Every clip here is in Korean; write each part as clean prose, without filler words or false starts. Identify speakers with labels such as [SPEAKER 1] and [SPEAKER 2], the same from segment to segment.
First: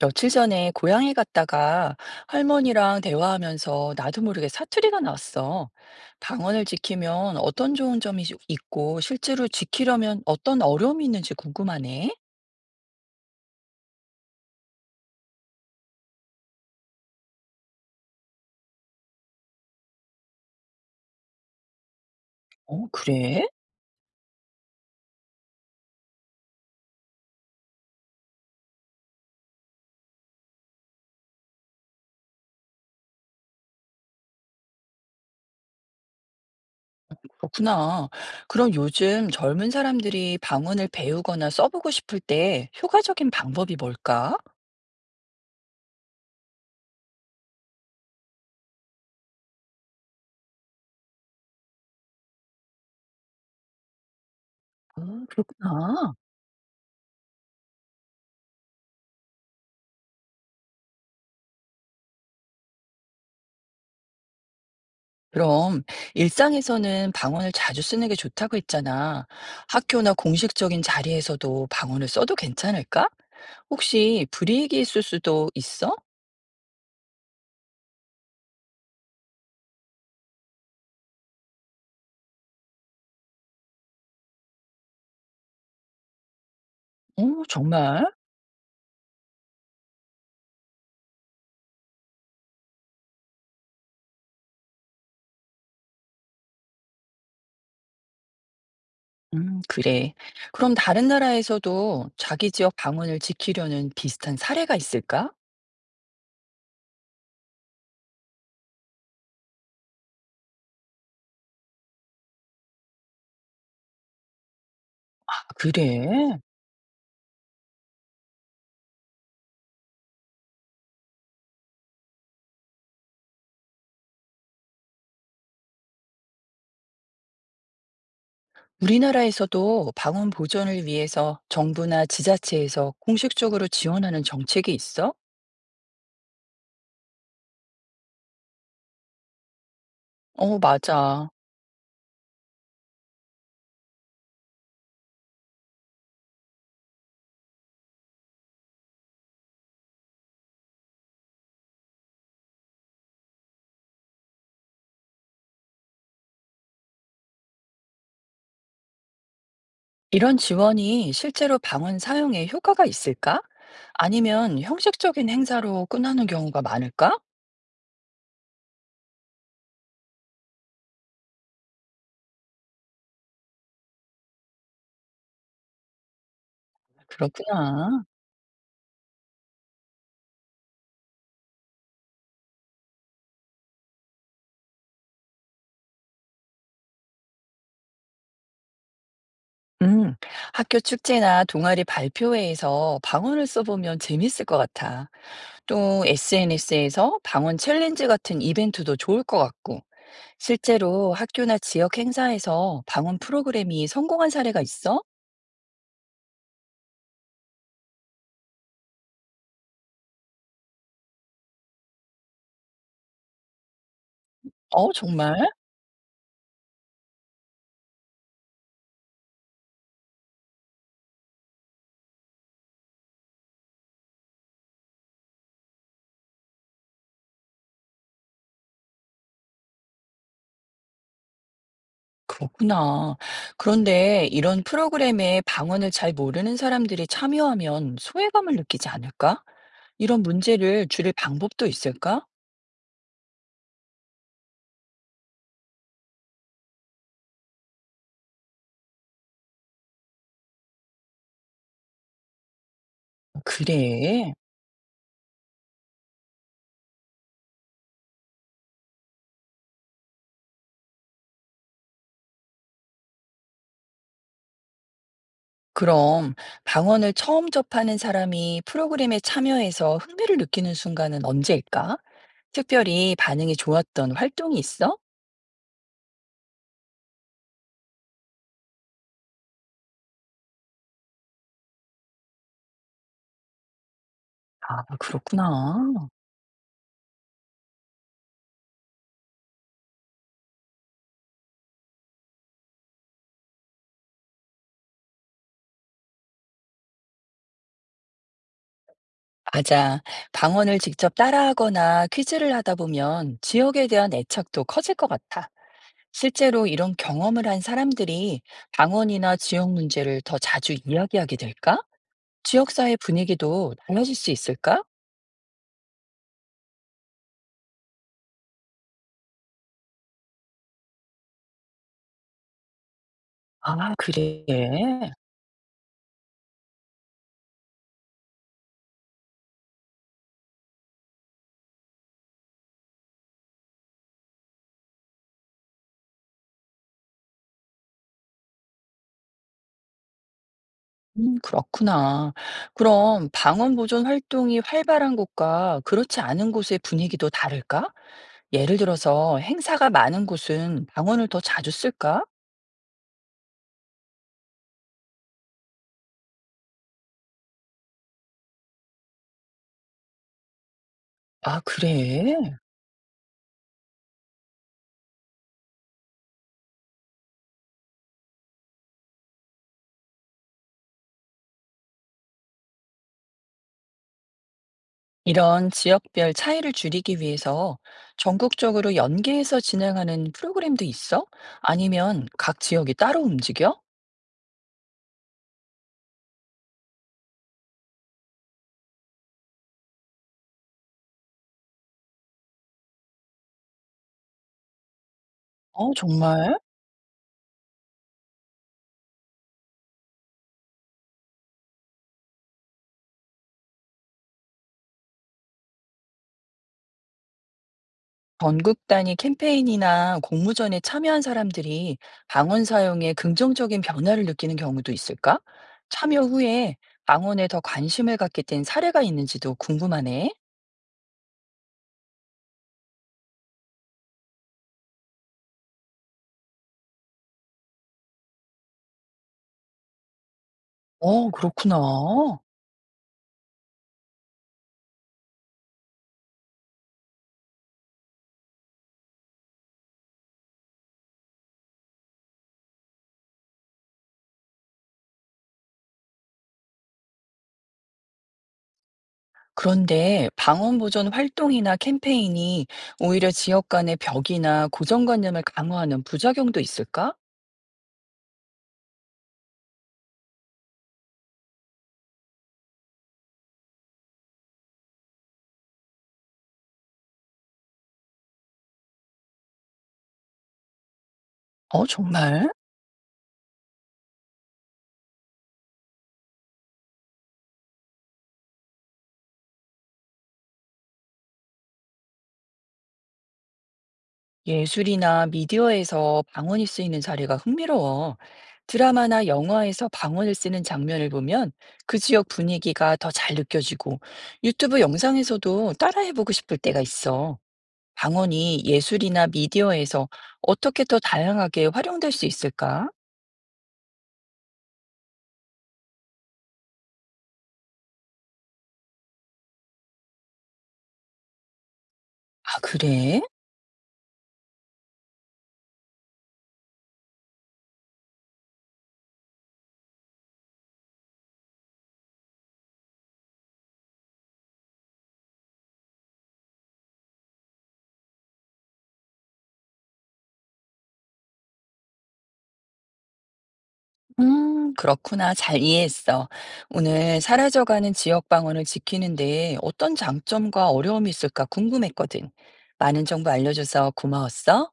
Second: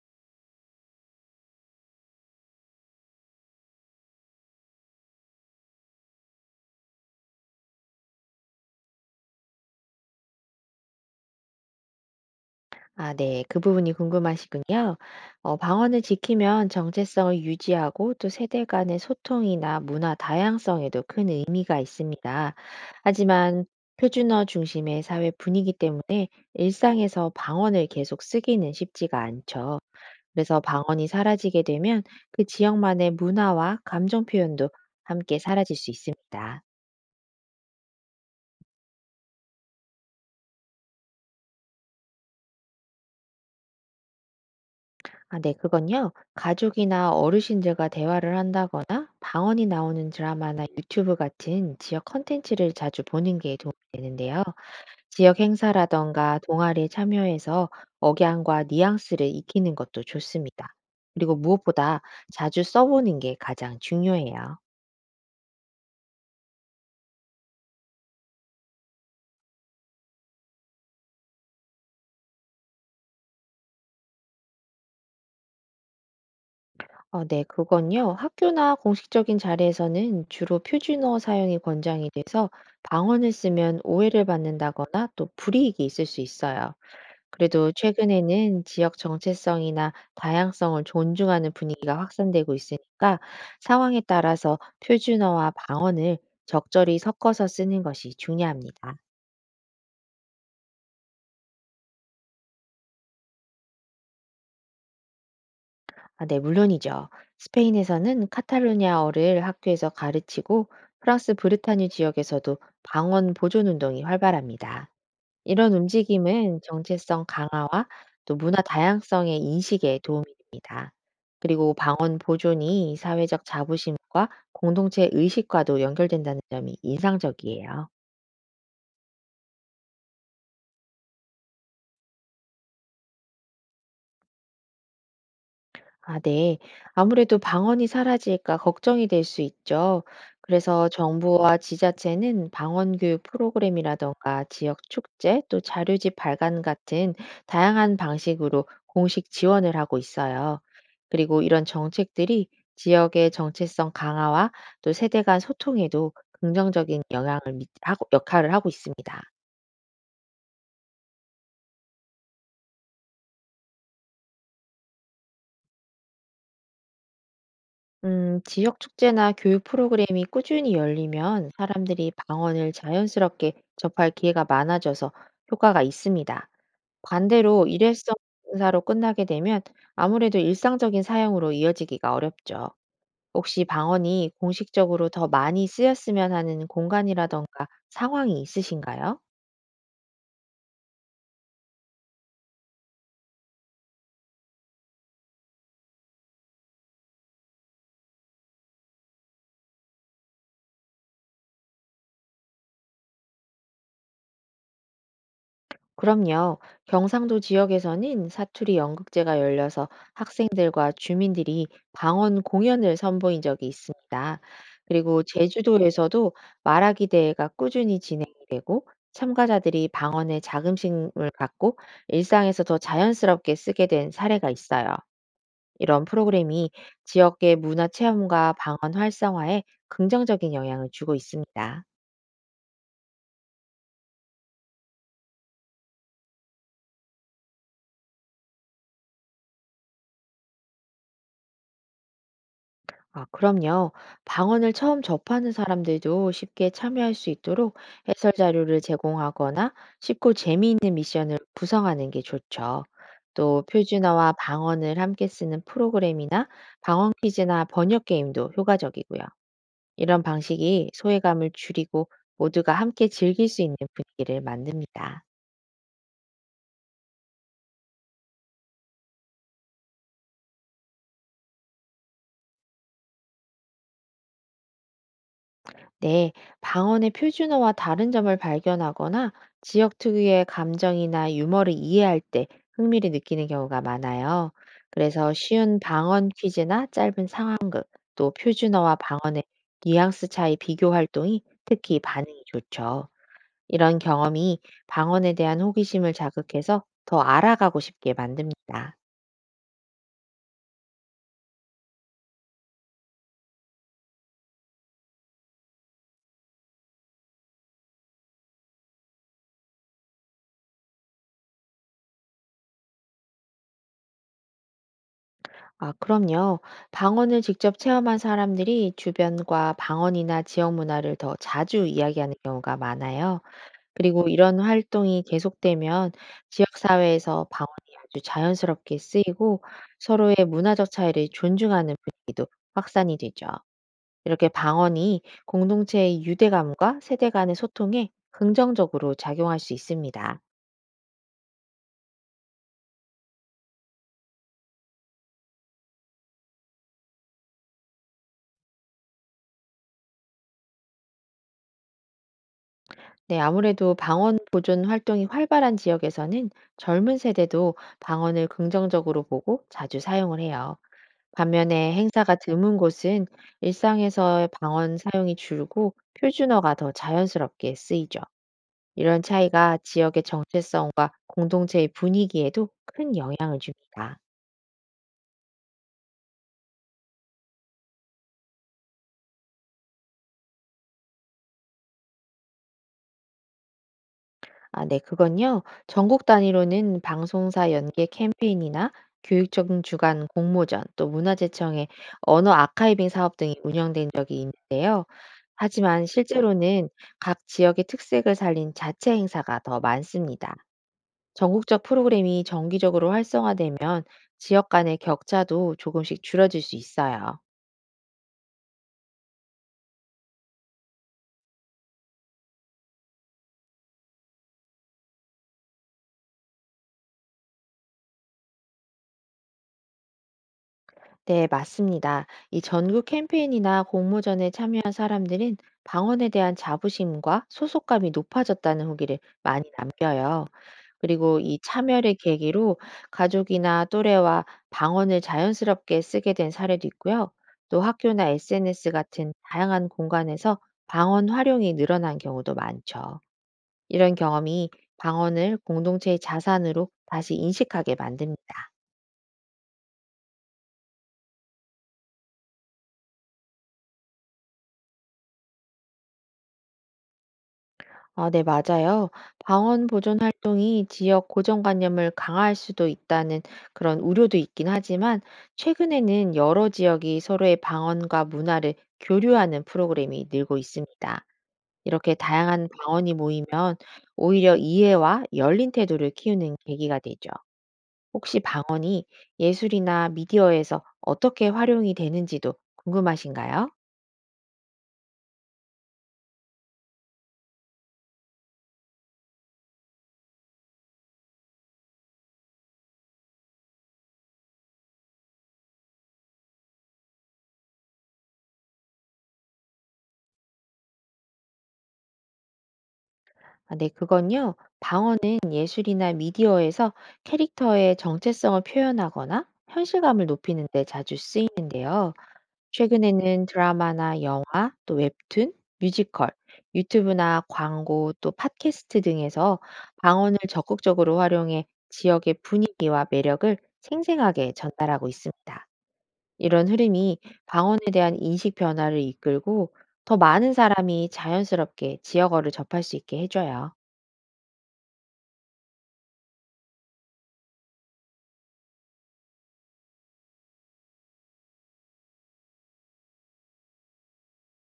[SPEAKER 1] 며칠 전에 고향에 갔다가 할머니랑 대화하면서 나도 모르게 사투리가 나왔어. 방언을 지키면 어떤 좋은 점이 있고 실제로 지키려면 어떤 어려움이 있는지 궁금하네.
[SPEAKER 2] 네. 그 부분이 궁금하시군요. 방언을 지키면 정체성을 유지하고 또 세대 간의 소통이나 문화 다양성에도 큰 의미가 있습니다.
[SPEAKER 1] 어, 그래?
[SPEAKER 2] 하지만 표준어 중심의 사회 분위기 때문에 일상에서 방언을 계속 쓰기는 쉽지가 않죠. 그래서 방언이 사라지게 되면 그 지역만의 문화와 감정 표현도 함께 사라질 수 있습니다.
[SPEAKER 1] 그렇구나. 그럼 요즘 젊은 사람들이 방언을 배우거나 써보고 싶을 때 효과적인 방법이 뭘까?
[SPEAKER 2] 아, 네, 그건요. 가족이나 어르신들과 대화를 한다거나 방언이 나오는 드라마나 유튜브 같은 지역 컨텐츠를 자주 보는 게 도움이 되는데요.
[SPEAKER 1] 아,
[SPEAKER 2] 지역
[SPEAKER 1] 그렇구나.
[SPEAKER 2] 행사라던가 동아리에 참여해서 억양과 뉘앙스를 익히는 것도 좋습니다. 그리고 무엇보다 자주 써보는 게 가장 중요해요.
[SPEAKER 1] 그럼 일상에서는 방언을 자주 쓰는 게 좋다고 했잖아. 학교나 공식적인 자리에서도 방언을 써도 괜찮을까? 혹시 불이익이 있을 수도 있어?
[SPEAKER 2] 어, 네, 그건요. 학교나 공식적인 자리에서는 주로 표준어 사용이 권장이 돼서 방언을 쓰면 오해를 받는다거나 또 불이익이 있을 수 있어요.
[SPEAKER 1] 어,
[SPEAKER 2] 그래도
[SPEAKER 1] 정말?
[SPEAKER 2] 최근에는 지역 정체성이나 다양성을 존중하는 분위기가 확산되고 있으니까 상황에 따라서 표준어와 방언을 적절히 섞어서 쓰는 것이 중요합니다.
[SPEAKER 1] 그래. 그럼 다른 나라에서도 자기 지역 방언을 지키려는 비슷한 사례가 있을까?
[SPEAKER 2] 아, 네, 물론이죠. 스페인에서는 카탈루냐어를 학교에서 가르치고 프랑스 브르타뉴 지역에서도 방언 보존 운동이 활발합니다.
[SPEAKER 1] 아,
[SPEAKER 2] 이런
[SPEAKER 1] 그래.
[SPEAKER 2] 움직임은 정체성 강화와 또 문화 다양성의 인식에 도움이 됩니다. 그리고 방언 보존이 사회적 자부심과 공동체 의식과도 연결된다는 점이 인상적이에요.
[SPEAKER 1] 우리나라에서도 방언 보존을 위해서 정부나 지자체에서 공식적으로 지원하는 정책이 있어?
[SPEAKER 2] 아, 네. 아무래도 방언이 사라질까 걱정이 될 수 있죠.
[SPEAKER 1] 어,
[SPEAKER 2] 그래서
[SPEAKER 1] 맞아.
[SPEAKER 2] 정부와 지자체는 방언 교육 프로그램이라던가 지역 축제, 또 자료집 발간 같은 다양한 방식으로 공식 지원을 하고 있어요. 그리고 이런 정책들이 지역의 정체성 강화와 또 세대 간 소통에도 긍정적인 영향을 역할을 하고 있습니다.
[SPEAKER 1] 이런 지원이 실제로 방언 사용에 효과가 있을까? 아니면 형식적인 행사로 끝나는 경우가 많을까?
[SPEAKER 2] 지역 축제나 교육 프로그램이 꾸준히 열리면 사람들이 방언을 자연스럽게 접할 기회가 많아져서 효과가 있습니다. 반대로
[SPEAKER 1] 그렇구나.
[SPEAKER 2] 일회성 사로 끝나게 되면 아무래도 일상적인 사용으로 이어지기가 어렵죠. 혹시 방언이 공식적으로 더 많이 쓰였으면 하는 공간이라던가 상황이 있으신가요?
[SPEAKER 1] 음, 학교 축제나 동아리 발표회에서 방언을 써보면 재밌을 것 같아. 또 SNS에서 방언 챌린지 같은 이벤트도 좋을 것 같고. 실제로 학교나 지역 행사에서 방언 프로그램이 성공한 사례가 있어?
[SPEAKER 2] 그럼요. 경상도 지역에서는 사투리 연극제가 열려서 학생들과 주민들이 방언 공연을 선보인 적이 있습니다.
[SPEAKER 1] 어,
[SPEAKER 2] 그리고
[SPEAKER 1] 정말?
[SPEAKER 2] 제주도에서도 말하기 대회가 꾸준히 진행되고 참가자들이 방언의 자긍심을 갖고 일상에서 더 자연스럽게 쓰게 된 사례가 있어요. 이런 프로그램이 지역의 문화 체험과 방언 활성화에 긍정적인 영향을 주고 있습니다.
[SPEAKER 1] 그렇구나. 그런데 이런 프로그램에 방언을 잘 모르는 사람들이 참여하면 소외감을 느끼지 않을까? 이런 문제를 줄일 방법도 있을까?
[SPEAKER 2] 아, 그럼요. 방언을 처음 접하는 사람들도 쉽게 참여할 수 있도록 해설 자료를 제공하거나 쉽고 재미있는 구성하는 게 좋죠. 또
[SPEAKER 1] 그래.
[SPEAKER 2] 표준어와 방언을 함께 쓰는 프로그램이나 방언 퀴즈나 번역 게임도 효과적이고요. 이런 방식이 소외감을 줄이고 모두가 함께 즐길 수 있는 분위기를 만듭니다.
[SPEAKER 1] 그럼 방언을 처음 접하는 사람이 프로그램에 참여해서 흥미를 느끼는 순간은 언제일까? 특별히 반응이 좋았던 활동이 있어?
[SPEAKER 2] 네, 방언의 표준어와 다른 점을 발견하거나 지역 특유의 감정이나 유머를 이해할 때 흥미를 느끼는 경우가 많아요.
[SPEAKER 1] 아,
[SPEAKER 2] 그래서 쉬운
[SPEAKER 1] 그렇구나.
[SPEAKER 2] 방언 퀴즈나 짧은 상황극, 또 표준어와 방언의 뉘앙스 차이 비교 활동이 특히 반응이 좋죠. 이런 경험이 방언에 대한 호기심을 자극해서 더 알아가고 싶게 만듭니다.
[SPEAKER 1] 맞아. 방언을 직접 따라하거나 퀴즈를 하다 보면 지역에 대한 애착도 커질 것 같아. 실제로 이런 경험을 한 사람들이 방언이나 지역 문제를 더 자주 이야기하게 될까? 지역사회 분위기도 달라질 수 있을까?
[SPEAKER 2] 아, 그럼요. 방언을 직접 체험한 사람들이 주변과 방언이나 지역 문화를 더 자주 이야기하는 경우가 많아요.
[SPEAKER 1] 아,
[SPEAKER 2] 그리고
[SPEAKER 1] 그래.
[SPEAKER 2] 이런 활동이 계속되면 지역 사회에서 방언이 아주 자연스럽게 쓰이고 서로의 문화적 차이를 존중하는 확산이 되죠. 이렇게 방언이 공동체의 유대감과 세대 간의 소통에 긍정적으로 작용할 수 있습니다.
[SPEAKER 1] 그렇구나. 그럼 방언 보존 활동이 활발한 곳과 그렇지 않은 곳의 분위기도 다를까? 예를 들어서 행사가 많은 곳은 방언을 더 자주 쓸까?
[SPEAKER 2] 네, 아무래도 방언 보존 활동이 활발한 지역에서는 젊은 세대도 방언을 긍정적으로 보고 자주 사용을 해요.
[SPEAKER 1] 아,
[SPEAKER 2] 반면에 행사가
[SPEAKER 1] 그래.
[SPEAKER 2] 드문 곳은 일상에서 방언 사용이 줄고 표준어가 더 자연스럽게 쓰이죠. 이런 차이가 지역의 정체성과 공동체의 분위기에도 큰 영향을 줍니다.
[SPEAKER 1] 이런 지역별 차이를 줄이기 위해서 전국적으로 연계해서 진행하는 프로그램도 있어? 아니면 각 지역이 따로 움직여?
[SPEAKER 2] 아, 네, 그건요. 전국 단위로는 방송사 연계 캠페인이나 교육청 주간 공모전, 또 문화재청의 언어 아카이빙 사업 등이 운영된,
[SPEAKER 1] 어,
[SPEAKER 2] 하지만
[SPEAKER 1] 정말?
[SPEAKER 2] 실제로는 각 지역의 특색을 살린 자체 행사가 더 많습니다. 전국적 프로그램이 정기 지역 간의 격차도 조금씩 줄어질 수 있어요.
[SPEAKER 1] 전국 단위 캠페인이나 공모전에 참여한 사람들이 방언 사용에 긍정적인 변화를 느끼는 경우도 있을까? 참여 후에 방언에 더 관심을 갖게 된 사례가 있는지도 궁금하네.
[SPEAKER 2] 네, 맞습니다. 이 전국 캠페인이나 공모전에 참여한 사람들은 방언에 대한 자부심과 소속감이 높아졌다는 후기를 많이 남겨요.
[SPEAKER 1] 어,
[SPEAKER 2] 그리고 이
[SPEAKER 1] 그렇구나.
[SPEAKER 2] 참여를 계기로 가족이나 또래와 방언을 자연스럽게 쓰게 된 사례도 있고요. 또 학교나 SNS 같은 다양한 공간에서 방언 활용이 늘어난 경우도 많죠. 이런 경험이 방언을 공동체의 자산으로 다시 인식하게 만듭니다.
[SPEAKER 1] 그런데 방언 보존 활동이나 캠페인이 오히려 지역 간의 벽이나 고정관념을 강화하는 부작용도 있을까?
[SPEAKER 2] 아, 네, 맞아요. 방언 보존 활동이 지역 고정관념을 강화할 수도 있다는 그런 우려도 있긴 하지만, 최근에는 여러 지역이 서로의 방언과 문화를 교류하는 프로그램이 늘고 있습니다.
[SPEAKER 1] 어,
[SPEAKER 2] 이렇게
[SPEAKER 1] 정말?
[SPEAKER 2] 다양한 방언이 모이면 오히려 이해와 열린 태도를 키우는 계기가 되죠. 혹시 방언이 예술이나 미디어에서 어떻게 활용이 되는지도 궁금하신가요?
[SPEAKER 1] 예술이나 미디어에서 방언이 쓰이는 사례가 흥미로워. 드라마나 영화에서 방언을 쓰는 장면을 보면 그 지역 분위기가 더 잘 느껴지고 유튜브 영상에서도 따라해보고 싶을 때가 있어. 방언이 예술이나 미디어에서 어떻게 더 다양하게 활용될 수 있을까?
[SPEAKER 2] 아, 네, 그건요. 방언은 예술이나 미디어에서 캐릭터의 정체성을 표현하거나 현실감을 높이는 데 자주 쓰이는데요.
[SPEAKER 1] 아, 그래?
[SPEAKER 2] 최근에는 드라마나 영화, 또 웹툰, 뮤지컬, 유튜브나 광고, 또 팟캐스트 등에서 방언을 적극적으로 활용해 지역의 분위기와 매력을 생생하게 전달하고 있습니다. 이런 흐름이 방언에 대한 인식 변화를 이끌고 더 많은 사람이 자연스럽게 지역어를 접할 수 있게 해줘요.
[SPEAKER 1] 그렇구나. 잘 이해했어. 오늘 사라져가는 지역 방언을 지키는데 어떤 장점과 어려움이 있을까 궁금했거든. 많은 정보 알려줘서 고마웠어.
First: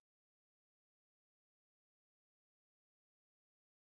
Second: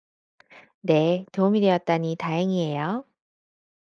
[SPEAKER 2] 네, 도움이 되었다니 다행이에요.